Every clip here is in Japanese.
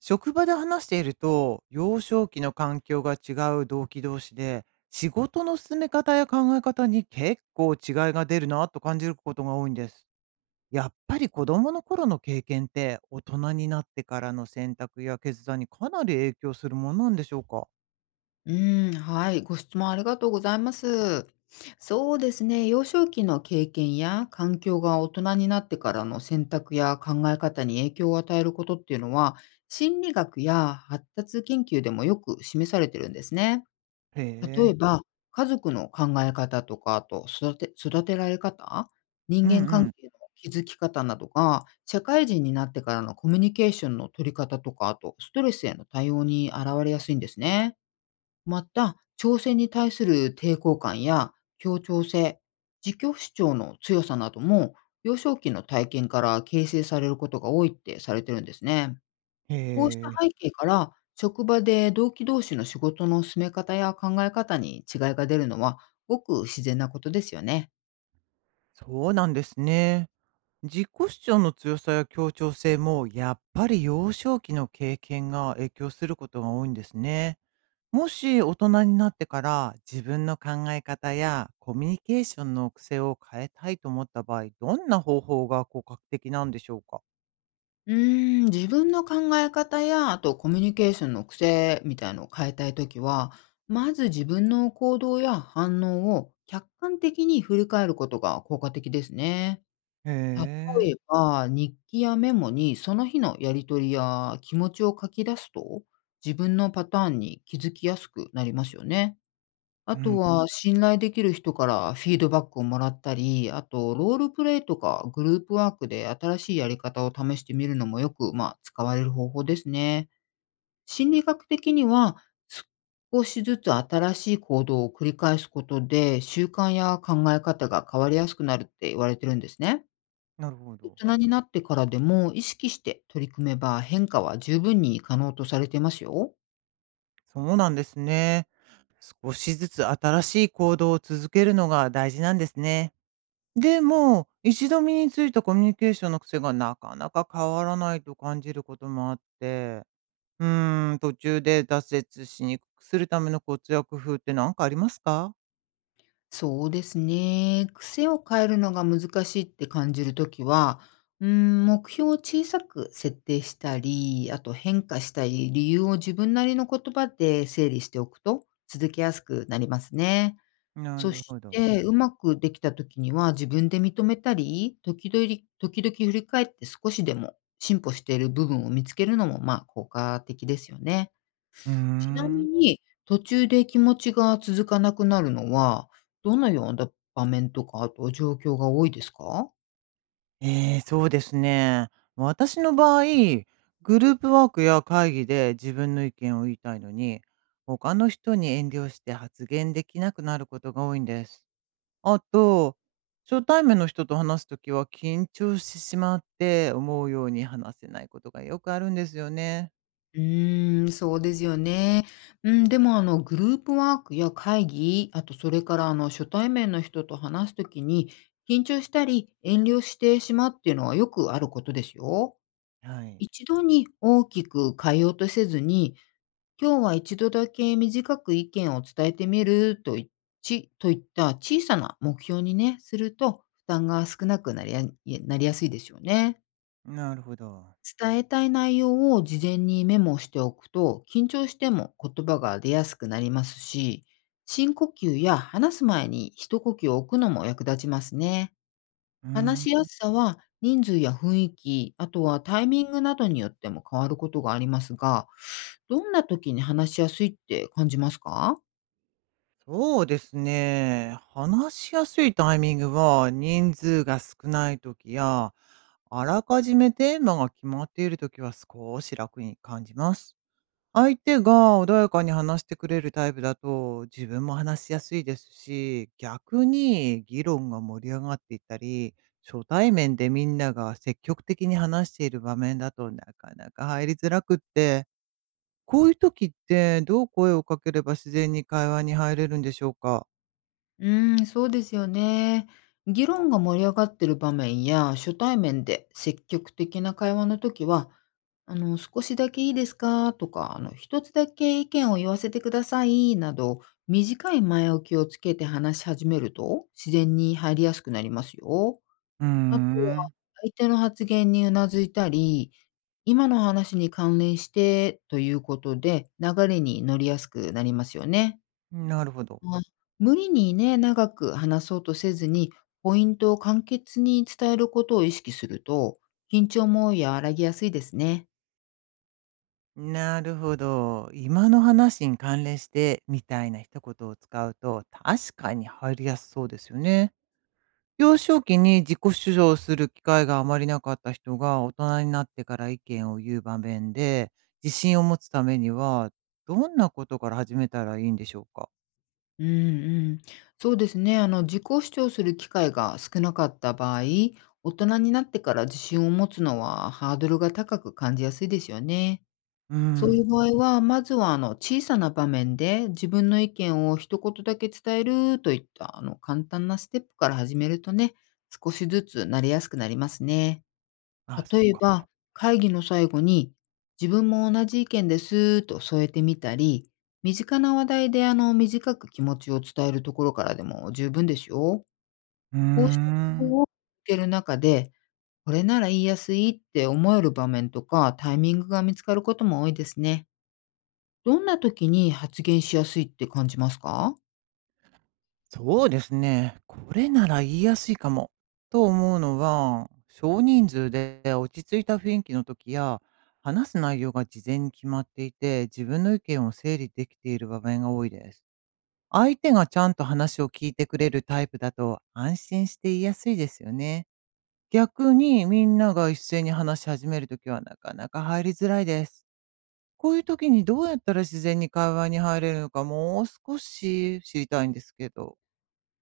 職場で話していると、幼少期の環境が違う同期同士で、仕事の進め方や考え方に結構違いが出るなと感じることが多いんです。やっぱり子供の頃の経験って大人になってからの選択や決断にかなり影響するものなんでしょうか？うーん、はい、ご質問ありがとうございます。そうですね、幼少期の経験や環境が大人になってからの選択や考え方に影響を与えることっていうのは、心理学や発達研究でもよく示されてるんですね。へ例え。えば、家族の考え方とか、あと育てられ方、う人間んう関ん。係の築き方などが、社会人になってからのコミュニケーションの取り方とか、あとストレスへの対応に現れやすいんですね。また、挑戦に対する抵抗感や協調性、自己主張の強さなども、幼少期の体験から形成されることが多いってされてるんですね。へこうしたえ。背景から、職場で同期同士の仕事の進め方や考え方に違いが出るのは、ごく自然なことですよね。そうなんですね。自己主張の強さや協調性もやっぱり幼少期の経験が影響することが多いんですね。もし大人になってから自分の考え方やコミュニケーションの癖を変えたいと思った場合、どんな方法が効果的なんでしょうか？うー自分の考え方や、あとコミュニケーションの癖みたいのを変えたいときは、まず自分の行動や反応を客観的に振り返ることが効果的ですね。へ例ええ。ば、日記やメモにその日のやりとりや気持ちを書き出すと、自分のパターンに気づきやすくなりますよね。あうとん、確は、かに。信頼できる人からフィードバックをもらったり、あとロールプレイとかグループワークで新しいやり方を試してみるのもよく、まあ、使われる方法ですね。心理学的には、少しずつ新しい行動を繰り返すことで、習慣や考え方が変わりやすくなるって言われてるんですね。なるほ大ど。人になってからでも意識して取り組めば変化は十分に可能とされてますよ。そうなんですね。少しずつ新しい行動を続けるのが大事なんですね。でも、一度身についたコミュニケーションの癖がなかなか変わらないと感じることもあって、途中で挫折しにくくするためのコツや工夫って何かありますか？そうですね。癖を変えるのが難しいって感じるときは、目標を小さく設定したり、あと変化したい理由を自分なりの言葉で整理しておくと続けやすくなりますね。なそるしほど。て、うまくできたときには自分で認めたり、時々振り返って少しでも進歩している部分を見つけるのも、まあ、効果的ですよね。うーちなみん。に、途中で気持ちが続かなくなるのは、どのような場面とか、あと状況が多いですか？ええ、そうですね。私の場合、グループワークや会議で自分の意見を言いたいのに、他の人に遠慮して発言できなくなることが多いんです。あと、初対面の人と話すときは緊張してしまって思うように話せないことがよくあるんですよね。うーん、そうですよね。うん、でも、グループワークや会議、あとそれから、初対面の人と話すときに、緊張したり遠慮してしまうっていうのはよくあることですよ。はい。一度に大きく変えようとせずに、今日は一度だけ短く意見を伝えてみるとといった小さな目標にね、すると負担が少なくなりやすいでしょうね。なるほど。伝えたい内容を事前にメモしておくと、緊張しても言葉が出やすくなりますし、深呼吸や話す前に一呼吸を置くのも役立ちますね。うー話ん。しやすさは人数や雰囲気、あとはタイミングなどによっても変わることがありますが、どんな時に話しやすいって感じますか？そうですね。話しやすいタイミングは、人数が少ない時や、あらかじめテーマが決まっている時は少し楽に感じます。相手が穏やかに話してくれるタイプだと、自分も話しやすいですし、逆に議論が盛り上がっていったり、初対面でみんなが積極的に話している場面だとなかなか入りづらくって、こういう時ってどう声をかければ自然に会話に入れるんでしょうか？うーん、そうですよね。議論が盛り上がってる場面や初対面で積極的な会話の時は、少しだけいいですかとか、一つだけ意見を言わせてくださいなど、短い前置きをつけて話し始めると自然に入りやすくなりますよ。うーあとは、ん、相手の発言にうなずいたり、今の話に関連してということで、流れに乗りやすくなりますよね。なるほど。まあ、無理にね、長く話そうとせずに、ポイントを簡潔に伝えることを意識すると、緊張も和らぎやすいですね。なるほど。今の話に関連して、みたいな一言を使うと、確かに入りやすそうですよね。幼少期に自己主張する機会があまりなかった人が、大人になってから意見を言う場面で、自信を持つためには、どんなことから始めたらいいんでしょうか？うんうん。そうですね。自己主張する機会が少なかった場合、大人になってから自信を持つのはハードルが高く感じやすいですよね。うーそういん。う場合は、まずは小さな場面で自分の意見を一言だけ伝えるといった簡単なステップから始めるとね、少しずつ慣れやすくなりますね。ああ、そっ例えか。ば、会議の最後に自分も同じ意見ですと添えてみたり、身近な話題で短く気持ちを伝えるところからでも十分ですよ。うーこうした工ん。夫を受ける中で、これなら言いやすいって思える場面とかタイミングが見つかることも多いですね。どんな時に発言しやすいって感じますか？そうですね。これなら言いやすいかも、と思うのは、少人数で落ち着いた雰囲気の時や、話す内容が事前に決まっていて、自分の意見を整理できている場面が多いです。相手がちゃんと話を聞いてくれるタイプだと安心して言いやすいですよね。逆にみんなが一斉に話し始めるときはなかなか入りづらいです。こういう時にどうやったら自然に会話に入れるのか、もう少し知りたいんですけど。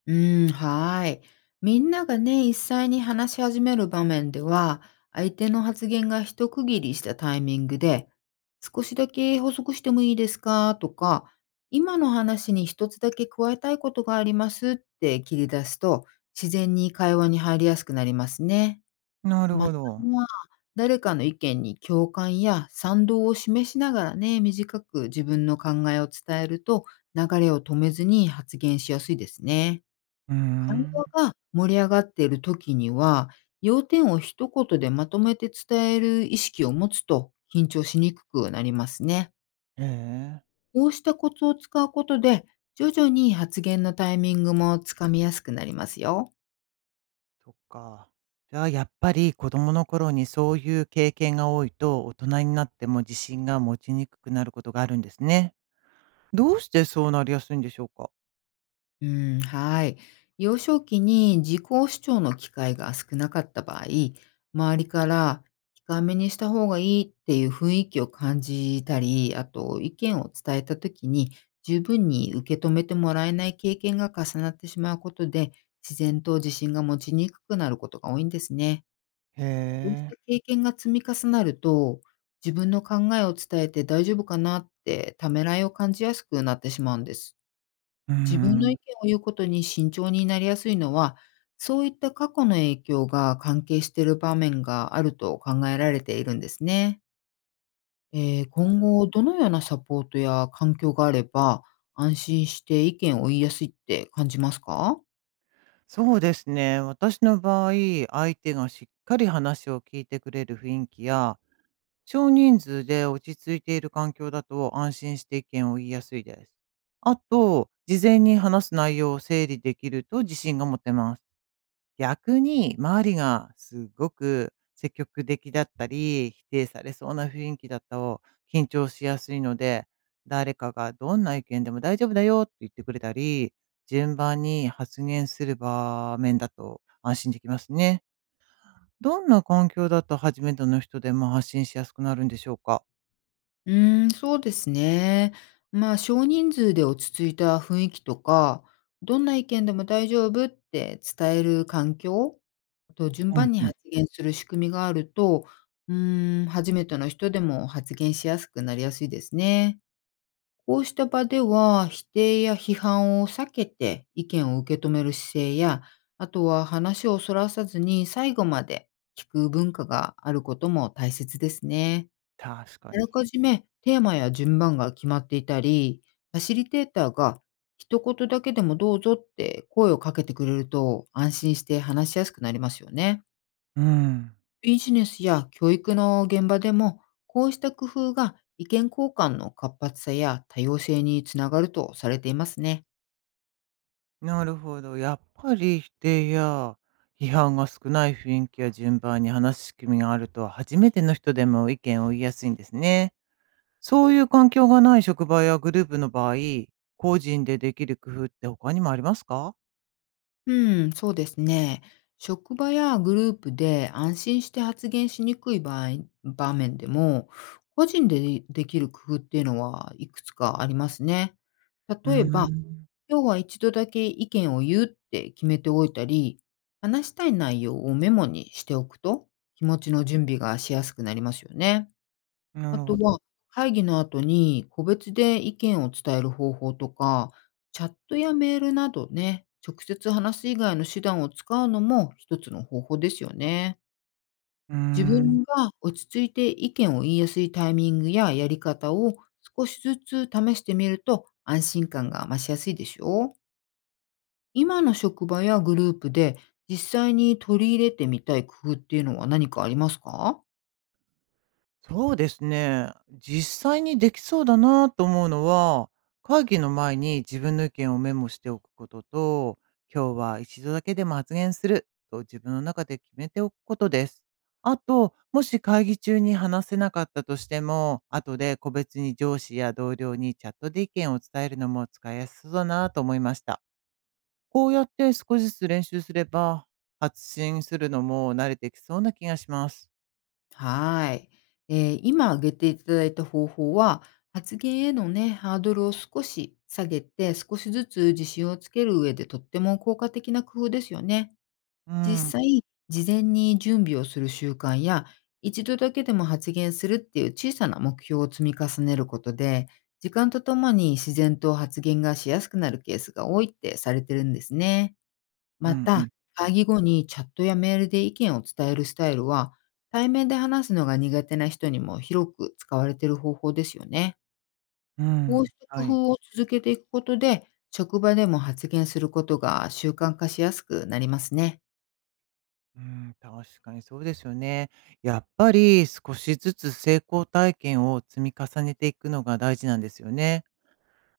うーん、はーい。みんながね、一斉に話し始める場面では、相手の発言が一区切りしたタイミングで、少しだけ補足してもいいですかとか、今の話に一つだけ加えたいことがありますって切り出すと、自然に会話に入りやすくなりますね。なるまほたど。は、誰かの意見に共感や賛同を示しながらね、短く自分の考えを伝えると、流れを止めずに発言しやすいですね。うー会ん、話が盛り上がっている時には、要点を一言でまとめて伝える意識を持つと、緊張しにくくなりますね。ええ、こうしたコツを使うことで、徐々に発言のタイミングもつかみやすくなりますよ。そっか。じゃあ、やっぱり子供の頃にそういう経験が多いと、大人になっても自信が持ちにくくなることがあるんですね。どうしてそうなりやすいんでしょうか？うん、はい。幼少期に自己主張の機会が少なかった場合、周りから控えめにした方がいいっていう雰囲気を感じたり、あと意見を伝えた時に十分に受け止めてもらえない経験が重なってしまうことで、自然と自信が持ちにくくなることが多いんですね。へこうしえ、た経験が積み重なると、自分の考えを伝えて大丈夫かなってためらいを感じやすくなってしまうんです。うー自分のん。意見を言うことに慎重になりやすいのは、そういった過去の影響が関係している場面があると考えられているんですね。今後、どのようなサポートや環境があれば、安心して意見を言いやすいって感じますか？そうですね、私の場合、相手がしっかり話を聞いてくれる雰囲気や、少人数で落ち着いている環境だと安心して意見を言いやすいです。あと、事前に話す内容を整理できると自信が持てます。逆に周りがすごく積極的だったり、否定されそうな雰囲気だと緊張しやすいので、誰かがどんな意見でも大丈夫だよって言ってくれたり、順番に発言する場面だと安心できますね。どんな環境だと初めての人でも発信しやすくなるんでしょうか？うーん、そうですね。まあ、少人数で落ち着いた雰囲気とか、どんな意見でも大丈夫って伝える環境と、順うん番にうん、発言する仕組みがあると、初めての人でも発言しやすくなりやすいですね。こうした場では、否定や批判を避けて意見を受け止める姿勢や、あとは話をそらさずに最後まで聞く文化があることも大切ですね。確かあに。らかじめテーマや順番が決まっていたり、ファシリテーターが一言だけでもどうぞって声をかけてくれると安心して話しやすくなりますよね。うん。ビジネスや教育の現場でも、こうした工夫が意見交換の活発さや多様性につながるとされていますね。なるほど。やっぱり否定や批判が少ない雰囲気や順番に話す仕組みがあると、初めての人でも意見を言いやすいんですね。そういう環境がない職場やグループの場合、個人でできる工夫って他にもありますか？うん、そうですね。職場やグループで安心して発言しにくい場面でも、個人でできる工夫っていうのはいくつかありますね。うー例えば、ん。今日は一度だけ意見を言うって決めておいたり、話したい内容をメモにしておくと気持ちの準備がしやすくなりますよね。なあるとほど。は、会議の後に個別で意見を伝える方法とか、チャットやメールなどね、直接話す以外の手段を使うのも一つの方法ですよね。うー自ん。分が落ち着いて意見を言いやすいタイミングややり方を少しずつ試してみると安心感が増しやすいでしょう。今の職場やグループで実際に取り入れてみたい工夫っていうのは何かありますか？そうですね。実際にできそうだなと思うのは、会議の前に自分の意見をメモしておくことと、今日は一度だけでも発言すると自分の中で決めておくことです。あと、もし会議中に話せなかったとしても、後で個別に上司や同僚にチャットで意見を伝えるのも使いやすそうだなと思いました。こうやって少しずつ練習すれば、発信するのも慣れてきそうな気がします。はい。今挙げていただいた方法は、発言へのね、ハードルを少し下げて、少しずつ自信をつける上でとっても効果的な工夫ですよね。うん、うん、実際、事前に準備をする習慣や、一度だけでも発言するっていう小さな目標を積み重ねることで、時間とともに自然と発言がしやすくなるケースが多いってされてるんですね。うまん、た、確かに。会議後にチャットやメールで意見を伝えるスタイルは、対面で話すのが苦手な人にも広く使われている方法ですよね。うこうん、した工はい。夫を続けていくことで、職場でも発言することが習慣化しやすくなりますね。うん、確かにそうですよね。やっぱり少しずつ成功体験を積み重ねていくのが大事なんですよね。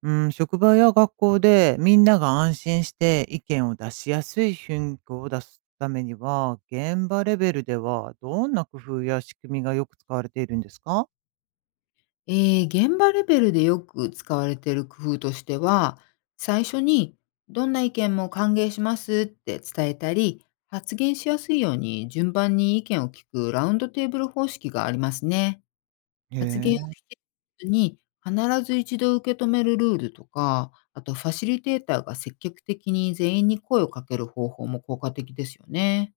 うん、職場や学校でみんなが安心して意見を出しやすい雰囲気を出すためには、現場レベルではどんな工夫や仕組みがよく使われているんですか？え現場レベルでよく使われている工夫としては、最初にどんな意見も歓迎しますって伝えたり、発言しやすいように順番に意見を聞くラウンドテーブル方式がありますね。へ発言をえ。否定せずに、必ず一度受け止めるルールとか、あとファシリテーターが積極的に全員に声をかける方法も効果的ですよね。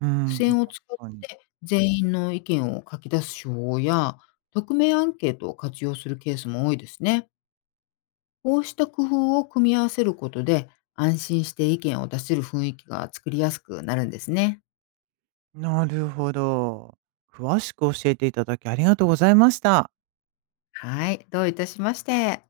う付ん、確箋を使っかに。て全員の意見を書き出す手法や、匿名アンケートを活用するケースも多いですね。こうした工夫を組み合わせることで、安心して意見を出せる雰囲気が作りやすくなるんですね。なるほど。詳しく教えていただきありがとうございました。はい、どういたしまして。